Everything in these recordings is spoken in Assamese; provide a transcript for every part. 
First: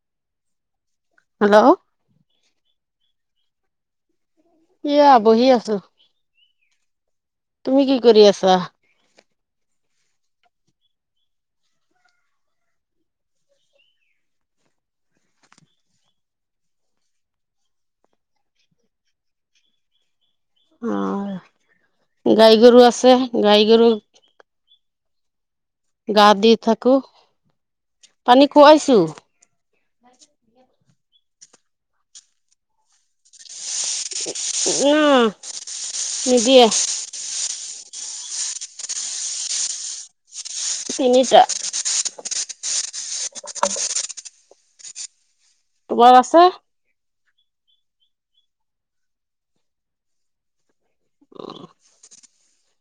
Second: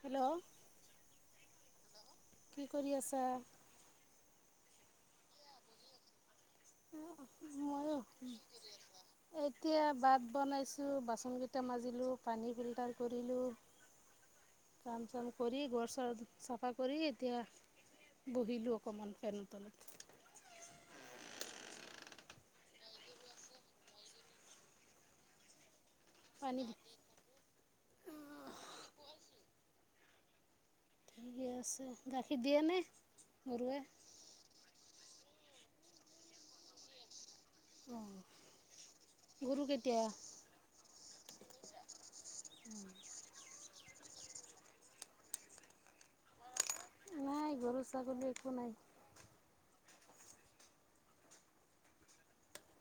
হেল্লো'। হেল্লো'। কি কৰি আছা? এয়া বহি আছো। তুমি কি মইয়ো কৰি আছা এতিয়া ভাত বনাইছো। বাচনকেইটা মাজিলোঁ, পানী ফিল্টাৰ কৰিলোঁ। কাম চাম কৰি, ঘৰ চৰ চফা কৰি এতিয়া। বহিলোঁ অকণমান ফেনৰ তলত। আহ গাই গৰু আছে গাই গৰু। গা দি পানী থাকো পানী খোৱাইছো। ঠিকে আছে গাখীৰ দিয়ে নে? নিদিয়ে। অ গৰু কেইটা? তিনিটা। তোমাৰ আছে? নাই গৰু ছাগলী একো নাই।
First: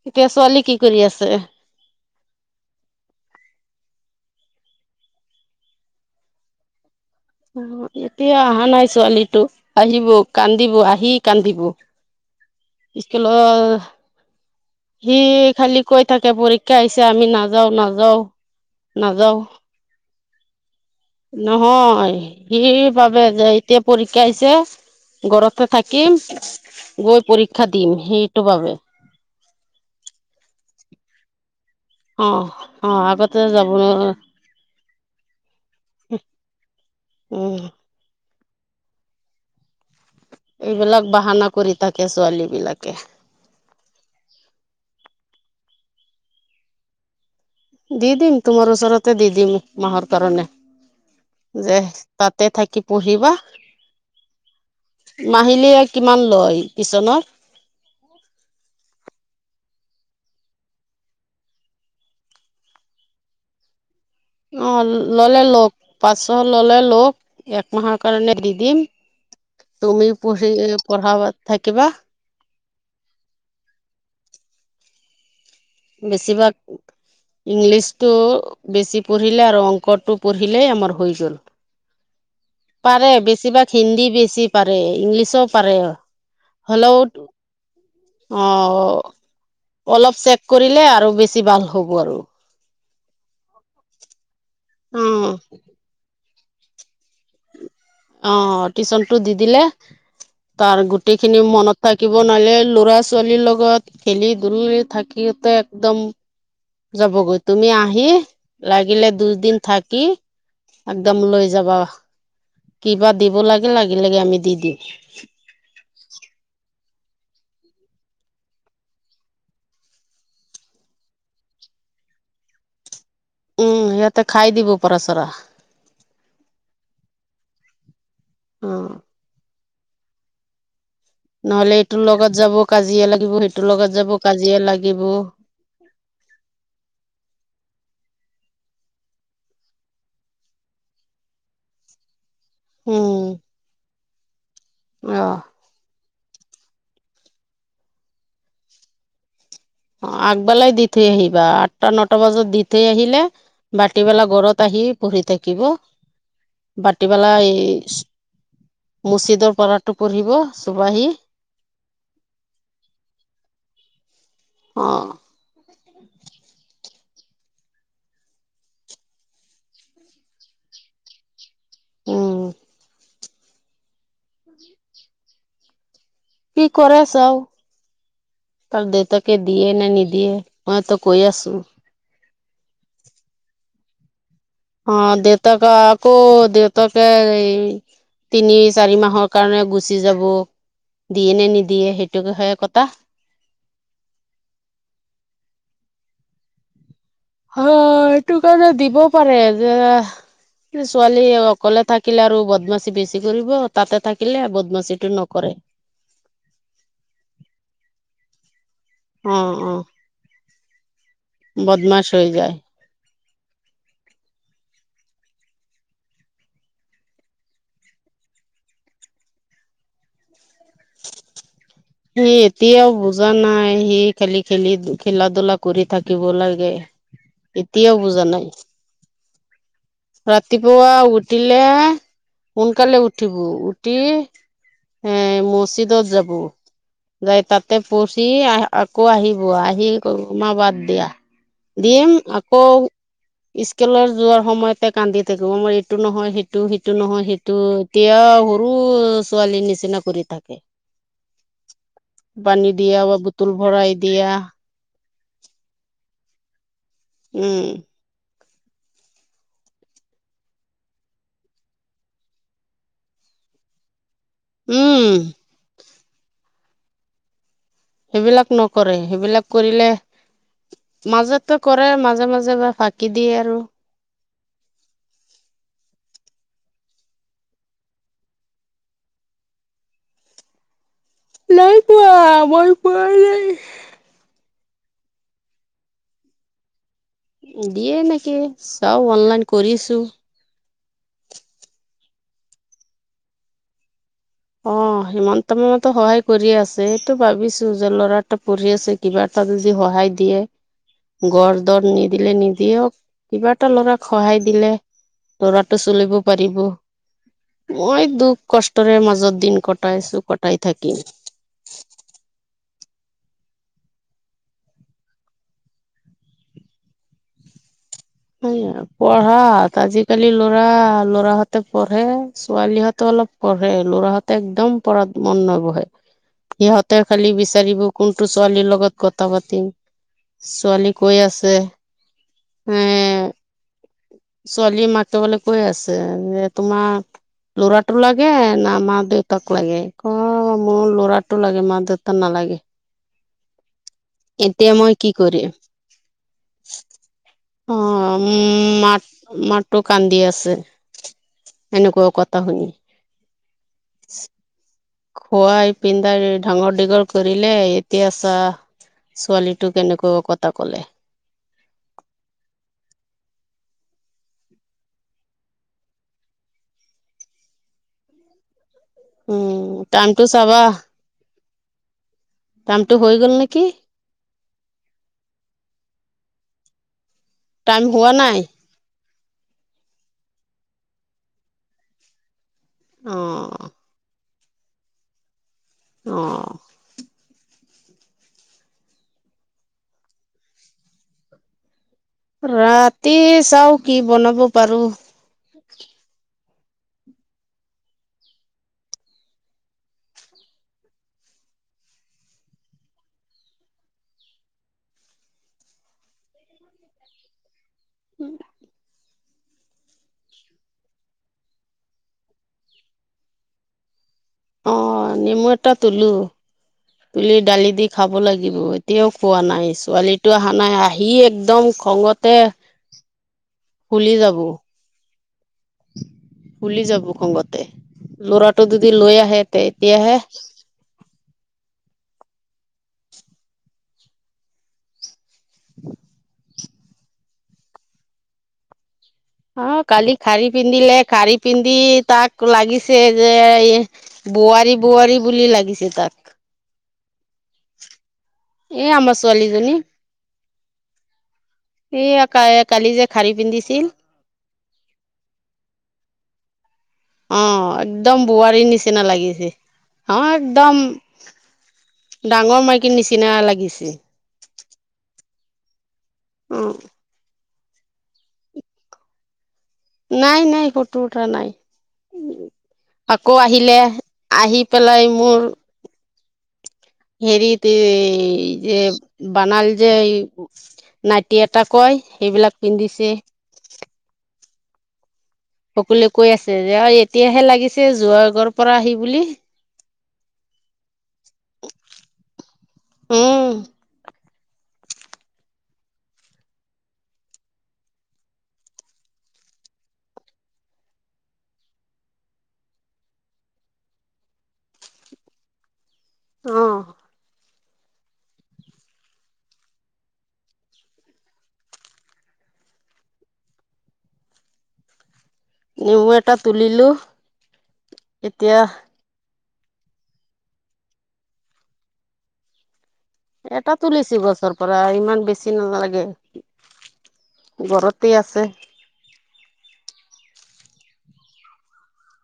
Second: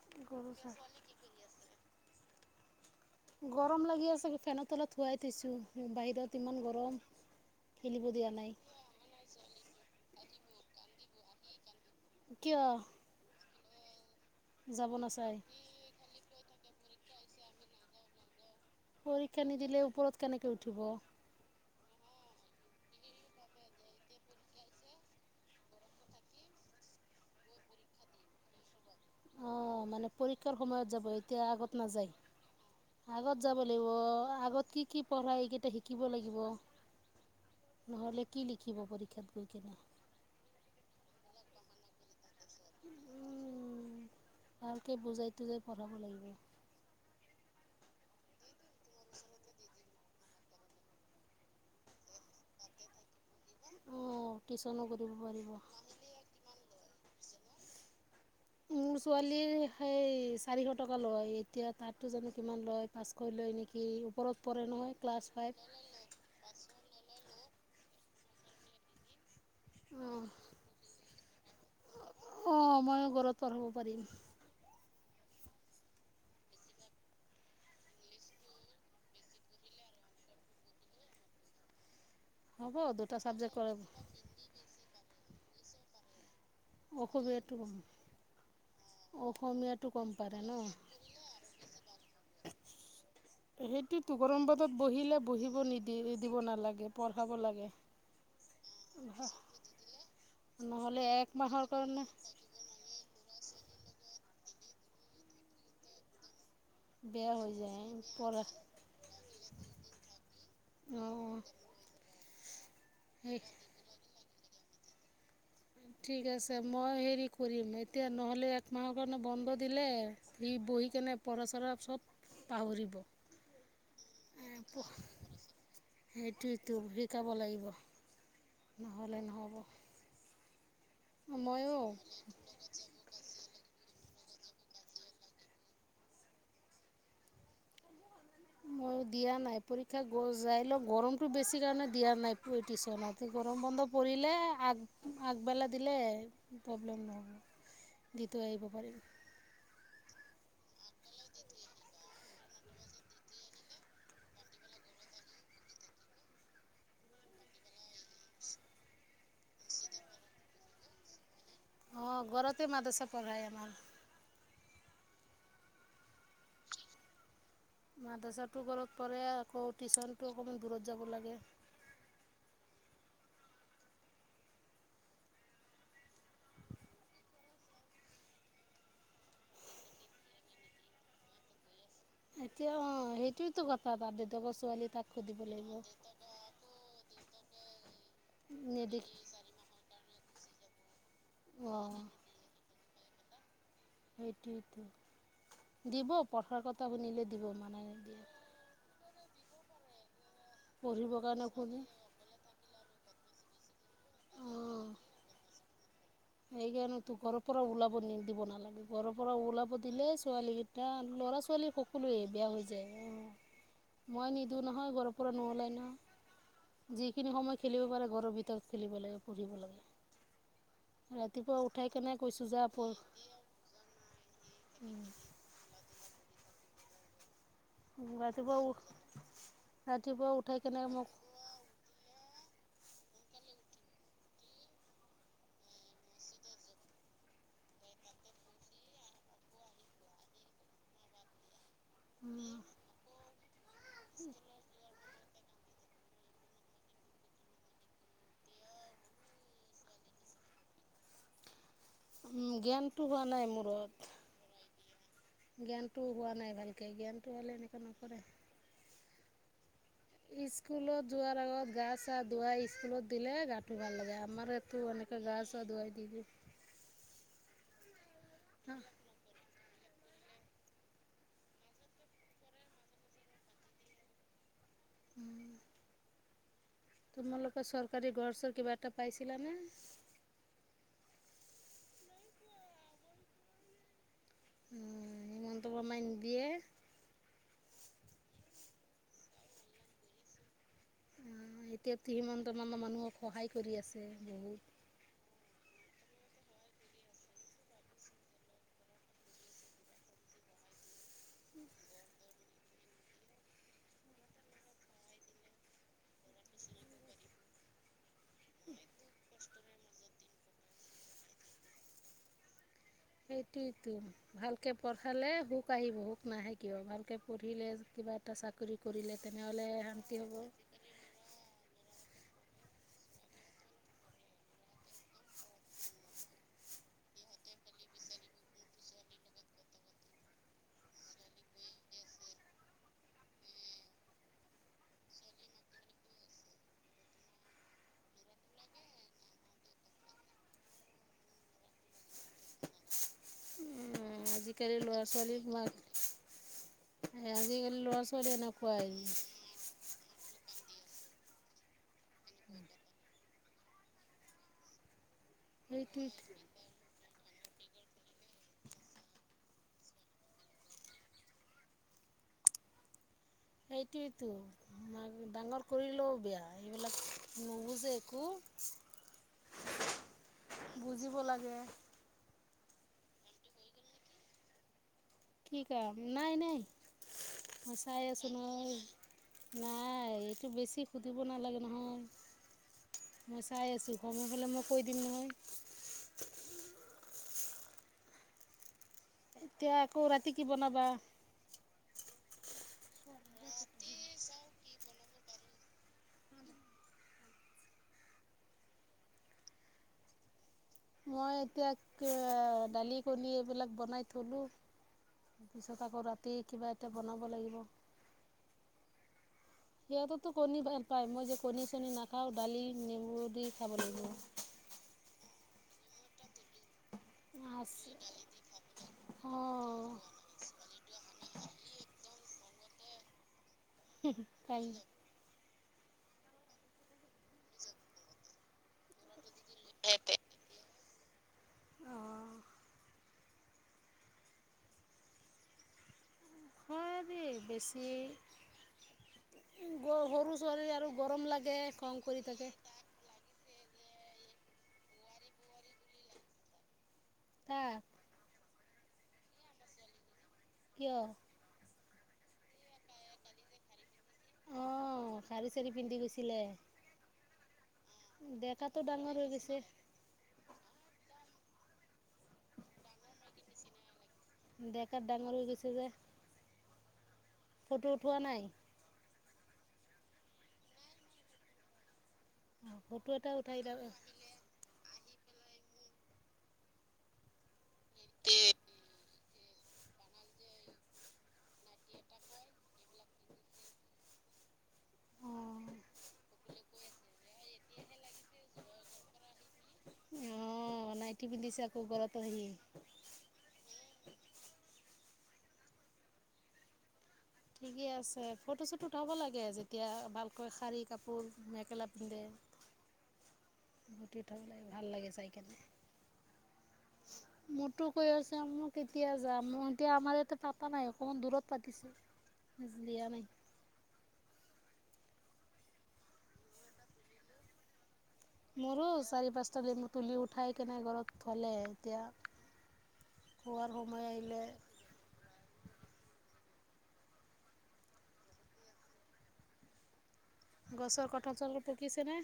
এতিয়া গৰু ছোৱালী কি ছাগ কৰি আছে? গৰম লাগি আছে ফেনত তলত শুৱাই থৈছো, বাহিৰত ইমান গৰম। অ' খেলিব দিয়া এতিয়া অহা নাই ছোৱালীটো আহিব কান্দিব আহি কান্দিব। কিয় স্কুলত যাব সি নাচায় খালি কৈ থাকে পৰীক্ষা। আহিছে আমি নাযাও নাযাও। নাযাও পৰীক্ষা নিদিলে ওপৰত কেনেকে উঠিব। নহয় সি ভাবে যে এতিয়া পৰীক্ষা আহিছে। ঘৰতে থাকিম গৈ পৰীক্ষা দিম সেইটো বাবে। অ মানে পৰীক্ষাৰ সময়ত যাব এতিয়া আগত। নাযায়। অ অ আগতে আগত যাব লাগিব উম আগত কি কি পঢ়াই। শিকিব লাগিব। নহ'লে কি লিখিব পৰীক্ষাত গৈ কেনে। এইবিলাক বাহানা কৰি থাকে ছোৱালী। বিলাকে উ ভালকে বুজাই তুজাই পঢ়াব লাগিব।। দি দিম তোমাৰ ওচৰতে দি দিম মাহৰ কাৰণে। যে তাতে থাকি পঢ়িবা। অঁ টিউচনো কৰিব পাৰিব মাহিলীয়ে কিমান লয় টিউশ্যনত? [inaudible] মোৰ ছোৱালীৰ সেই চাৰিশ টকা লয়। এতিয়া তাতো জানো কিমান লয় পাঁচশ লয় নেকি? ওপৰত পৰে অ নহয় ক্লাছ ললে ফাইভ লক পাঁচশ ললে লক একমাহৰ কাৰণে দি দিম তুমিও পঢ়ি পঢ়াবা থাকিবা। অ ময়ো ঘৰত পঢ়াব পাৰিম। বেছিভাগ ইংলিছটো বেছি পঢ়িলে আৰু অংকটো পঢ়িলেই আমাৰ হৈ গ'ল। হ'ব পাৰে দুটা বেছিভাগ ছাবজেক্ট হিন্দী বেছি পাৰে ইংলিছো পাৰে। হ'লেও অসুবিধাটো ক অ কম অলপ চেক পাৰে ন কৰিলে আৰু বেছি ভাল হ'ব আৰু সেইটোতো গৰম বন্ধত অ বহিলে বহিব নিদি দিব নালাগে পঢ়াব লাগে। অঁ টিউচনটো দি দিলে তাৰ নহ'লে গোটেই এক খিনি মাহৰ মনত কাৰণে থাকিব নহলে ল'ৰা ছোৱালীৰ লগত খেলি ধুলি থাকোতে একদম বেয়া যাবগৈ হৈ তুমি যায় আহি পঢ়া লাগিলে দুদিন থাকি একদম অঁ লৈ যাবা কিবা দিব সেই লাগে লাগিলে লাগে আমি দি দিম ঠিক আছে মই হেৰি কৰিম এতিয়া নহ'লে একমাহৰ কাৰণে বন্ধ দিলে সি বহি কেনে পঢ়া চৰা তাৰপিছত পাহৰিব উম সিহঁতে খাই দিব পৰাচৰা সেইটোতো শিকাব লাগিব অ নহ'লে নহব নহলে ময়ো এইটো লগত যাব কাজিয়া লাগিব সেইটো তোৰ লগত যাব কাজিয়া লাগিব মই দিয়া নাই পৰীক্ষা গৈ যাই লওঁ গৰমতটো বেছি কাৰণে দিয়া নাই ঐটিচ উম [unintelligible] গৰম বন্ধ পৰিলে আগ অ আগবেলা দিলে প্ৰব্লেম নহব দি থৈ আহিব পাৰিব অ আগবেলাই দি থৈ আহিবা আঠটা নটা বজাত দি থৈ আহিলে ভাটিবেলা গৰত আহি পঢ়ি থাকিব ভাটিবেলা এই মুছিদৰ পঢ়াটো পঢ়িব চোবাহি আহ ঘৰতে মাদ্ৰাছা পঢ়ায় আমাক অ মাদ্ৰাছাটো ঘৰত পঢ়ে আকৌ টিউশ্যনতো অকমান দূৰত যাব লাগে। উম কি কৰে ছাও তাৰ দেউতাকে দিয়ে নে নিদিয়ে মইতো কৈ আছো এতিয়া অ সেইটোয়েতো কথা তাতে অ দেউতাকে আকৌ দেউতাকে এই তিনি চাৰি নিদেখ মাহৰ কাৰণে গুচি যাব দিয়ে নে নিদিয়ে অঁ সেইটোকে হয় কথা সেইটো দিব পঢ়াৰ কথা শুনিলে দিব হ মানা নিদিয়ে সেইটো কাৰণে দিব পাৰে যে পঢ়িবৰ ছোৱালী কাৰণে শুনি অকলে থাকিলে আৰু বদমাচি বেছি কৰিব তাতে থাকিলে অঁ বদমাছীটো নকৰে সেইকাৰণে তো ঘৰৰ পৰা ওলাব নিদিব নালাগে ঘৰৰ পৰা অ অ ওলাব দিলে ছোৱালী কেইটা ল'ৰা ছোৱালী সকলোৱে বেয়া হৈ যায় অ মই নিদু নহয় ঘৰৰ পৰা নোলাই ন যিখিনি সময় খেলিব পাৰে ঘৰৰ ভিতৰত খেলিব লাগে পঢ়িব লাগে ৰাতিপুৱা উঠাই কেনে সি কৈছোঁ যা এতিয়াও পঢ় বুজা নাই সি খেলি খেলি খেলা ধূলা কৰি থাকিব লাগে এতিয়াও বুজা নাই ৰাতিপুৱা উঠাই কেনে ৰাতিপুৱা মোক উঠিলে সোনকালে উঠিব উঠি এ মজিদত যাব যাই তাতে পচি আহ আকৌ আহিব আহি মা বাত দিয়া। দিম আকৌ স্কেলৰ যোৱাৰ সময়তে কান্দি থাকিব মই এইটো নহয় ইটো নহয় সিটো, সিটো নহয় সেটো এতিয়াও সৰু- ছোৱালীৰ নিচিনা কৰি থাকে। পানী জ্ঞানটো দিয়া বা হোৱা নাই বুটল মূৰত ভৰাই দিয়া জ্ঞানটো হোৱা নাই ভালকে জ্ঞানটো হলে উম এনেকা নকৰে। স্কুলত যোৱাৰ আগত গা চা ধুৱাই স্কুলত দিলে গাটো ভাল লাগে আমাৰেতো উম এনেকে গা ছা ধুৱাই দি দিও। সেইবিলাক নকৰে সেইবিলাক কৰিলে মাজতটো কৰে মাজে -মাজে বা ফাঁকি দিয়ে আৰু। [inaudible] তোমালোকৰ চৰকাৰী ঘৰ -ছৰ কিবা এটা পাইছিলানে? নাই পোৱা মই পোৱা নাই। উম, হিমন্ত মামাই নিদিয়ে। দিয়ে নেকি চাও অনলাইন কৰিছো। উম, এতিয়াতো হিমন্ত মামাই মানুহক সহায় কৰি আছে। বহুত অহ, হিমন্ত তমাৰ মতে সহায় কৰিয়ে আছে সেইটো ভাবিছো যে ল'ৰা এটা পঢ়ি আছে কিবা এটা যদি সহায় দিয়ে। গ়ৰ দৰ নিদিলে নিদিয়ক কিবা এটা ল'ৰাক সহায় দিলে ল'ৰাটো চলিব পাৰিব, মই দুখ কষ্টৰে মাজত দিন কটাইছো কটাই থাকিম। সেইটোয়েতো ভালকে পঢ়ালে সুখ আহিব সুখ নাহে কিয় ভালকে পঢ়িলে কিবা এটা চাকৰি সেয়া কৰিলে তেনেহ'লে পঢ়াত শান্তি আজিকালি হ'ব ল'ৰা -ল'ৰাহতে পঢ়ে ছোৱালীহতো অলপ পঢ়ে ল'ৰাহঁতে একদম পঢ়াত মন নবহে। সিহঁতে খালি বিচাৰিব কোনটো ছোৱালীৰ লগত কথা পাতিম। ছোৱালী কৈ আছে এ ছোৱালী মাকে বুলে কৈ আছে যে তোমাক ল'ৰাটো লাগে না মা দেউতাক লাগে কই মোৰ ল'ৰাটো লাগে মাক -দেউতা নালাগে। লাগে। আজিকালি ল'ৰা - ছোৱালীৰ মাক আজিকালি ল'ৰা অহ, ছোৱালী উম এনেকুৱাই মাত -মাতটো কান্দি আছে। [unintelligible] এনেকুৱা কথা শুনি। খোৱাই সেইটোৱেতো পিন্ধাই ডাঙৰ দীঘল কৰিলে এতিয়া চা- ছোৱালীটোক কেনেকুৱা কটা ক'লে। [inaudible] সেইটোৱেতো মান ডাঙৰ কৰিলেও বেয়া এইবিলাক নুবুজে একো। উম, টাইমটো চাবা। বুজিব লাগে কামটো হৈ গ'ল নেকি? কি কাম নাই -নাই মই টাইম চাই হোৱা আছো নাই নহয়। নাই এইটো বেছি সুধিব নালাগে নহয়। অ মই চাই আছো সময় হলে মই কৈ দিম নহয়। অহ এতিয়া আকৌ ৰাতি কি বনাবা? ৰাতি চাও কি বনাব পাৰো। মই এতিয়া দালি, কণী এইবিলাক বনাই থলো। তাৰপিছত আকৌ ৰাতি কিবা এটা বনাব লাগিব। [unintelligible] সিহঁততো কণী ভাল পায় মই যে কণী -চণী নাখাওঁ দালি নেমু দি খাব লাগিব। অহ, নিমু এটা তুলো। তুলি দালি দি খাব লাগিব লাগিব, এতিয়াও আ খোৱা নাই অঁ ছোৱালীটো আহা নাই আহি একদম খঙতে ফুলি যাব তাই [unintelligible] ফুলি যাব খঙতে ল'ৰাটো যদি লৈ আহে এতিয়াহে আহঁ [inaudible] হয়দে বেছি অ কালি সৰু শাৰী ছোৱালী আৰু পিন্ধিলে গৰম শাৰী লাগে পিন্ধি খং কৰি তাক থাকে লাগিছে যে ই বোৱাৰী বোৱাৰী বুলি লাগিছে তাক। তাক এ আমাৰ ছোৱালীজনী। কিয়? এই কালি যে শাৰী পিন্ধিছিল। আহ শাৰী চাৰী পিন্ধি গৈছিলে। অ একদম বোৱাৰীৰ ডেকাটো নিচিনা ডাঙৰ হৈ লাগিছে গৈছে হ একদম [unintelligible] ডাঙৰ মাইকীৰ নিচিনা লাগিছে। ডেখাত ডাঙৰ হৈ গৈছে যে আহ ফটো উঠোৱা নাই? নাই-নাই ফটো উঠোৱা নাই। ফটো [inaudible] এটা আকৌ উঠাই ল আহিলে আহি পেলাই মোৰ হেৰিতি এ যে বানাল যে নাইটি এটা কয় সেইবিলাক পিন্ধিছে। [unintelligible] অঁ সকলোৱে কৈ আছে যে এতিয়াহে লাগিছে যোৱা আগৰ পৰা আহি বুলি। অ নাইতি পিন্ধিছে আকৌ গলৰতো হেই উম ঠিকে আছে ফটো-চুটো উঠাব লাগে যেতিয়া ভালকৈ শাৰী কাপোৰ মেখেলা পিন্ধে। [unintelligible] ঘটি উ থব লাগে ভাল লাগে চাই কিনে আহ মোৰতো কৈ আছো মই কেতিয়া যাম মোৰ এতিয়া আমাৰ ইয়াতে পাতা নাই অকমান দূৰত পাতিছো। বজ লিয়া নাই। [inaudible] নেমু এটা তুলিলো এতিয়া মোৰো চাৰি পাঁচটা দিন তুলি উঠাই কেনে ঘৰত থলে এতিয়া খোৱাৰ এটা সময় তুলিছোঁ আহিলে গছৰ পৰা ইমান বেছি নালাগে। ঘৰতেই আছে গছৰ কঁঠাল চঠাল পকিছে নে?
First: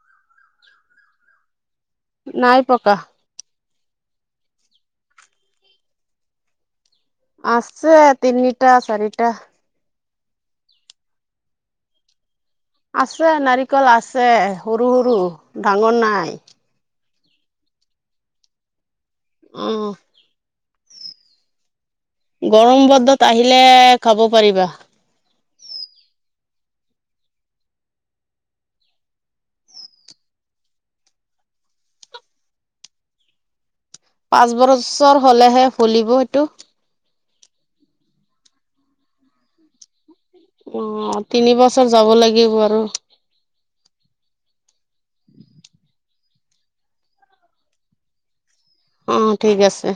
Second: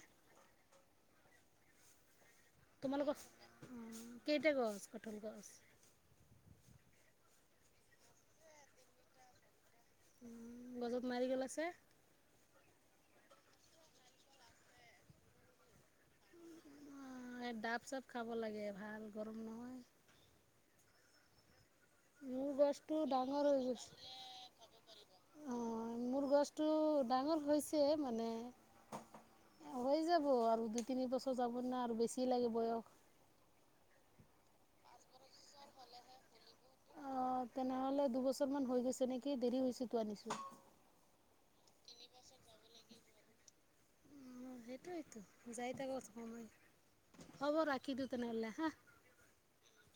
নাই পকা। উ কেইটা গছ কঁঠাল গছ? আছে তিনিটা চাৰিটা। গছত নাৰিকল আছে? আছে নাৰিকল আছে সৰু-সৰু ডাঙৰ নাই। অ ডাব চাব খাব লাগে ভাল গৰম নহয়। উম মোৰ গৰম গছটো বন্ধত ডাঙৰ আহিলে হৈ খাব পাৰিবা গৈছে অ মোৰ গছ টো ডাঙৰ হৈছে মানে হৈ যাব আৰু দুই তিনি বছৰ যাব না আৰু বেছি লাগে বয়স পাঁচ বছৰ হলেহে ফুলিব এইটো। অ তেনেহলে দুবছৰ মান হৈ গৈছে নেকি দৰি হৈছে তো আনিছো অ তিনি বছৰ যাব লাগিব আৰু সেইটোৱেইতো যাই থাকক হ'ব ৰাখি দিওঁ তেনেহ'লে হা। উম', ঠিক আছে।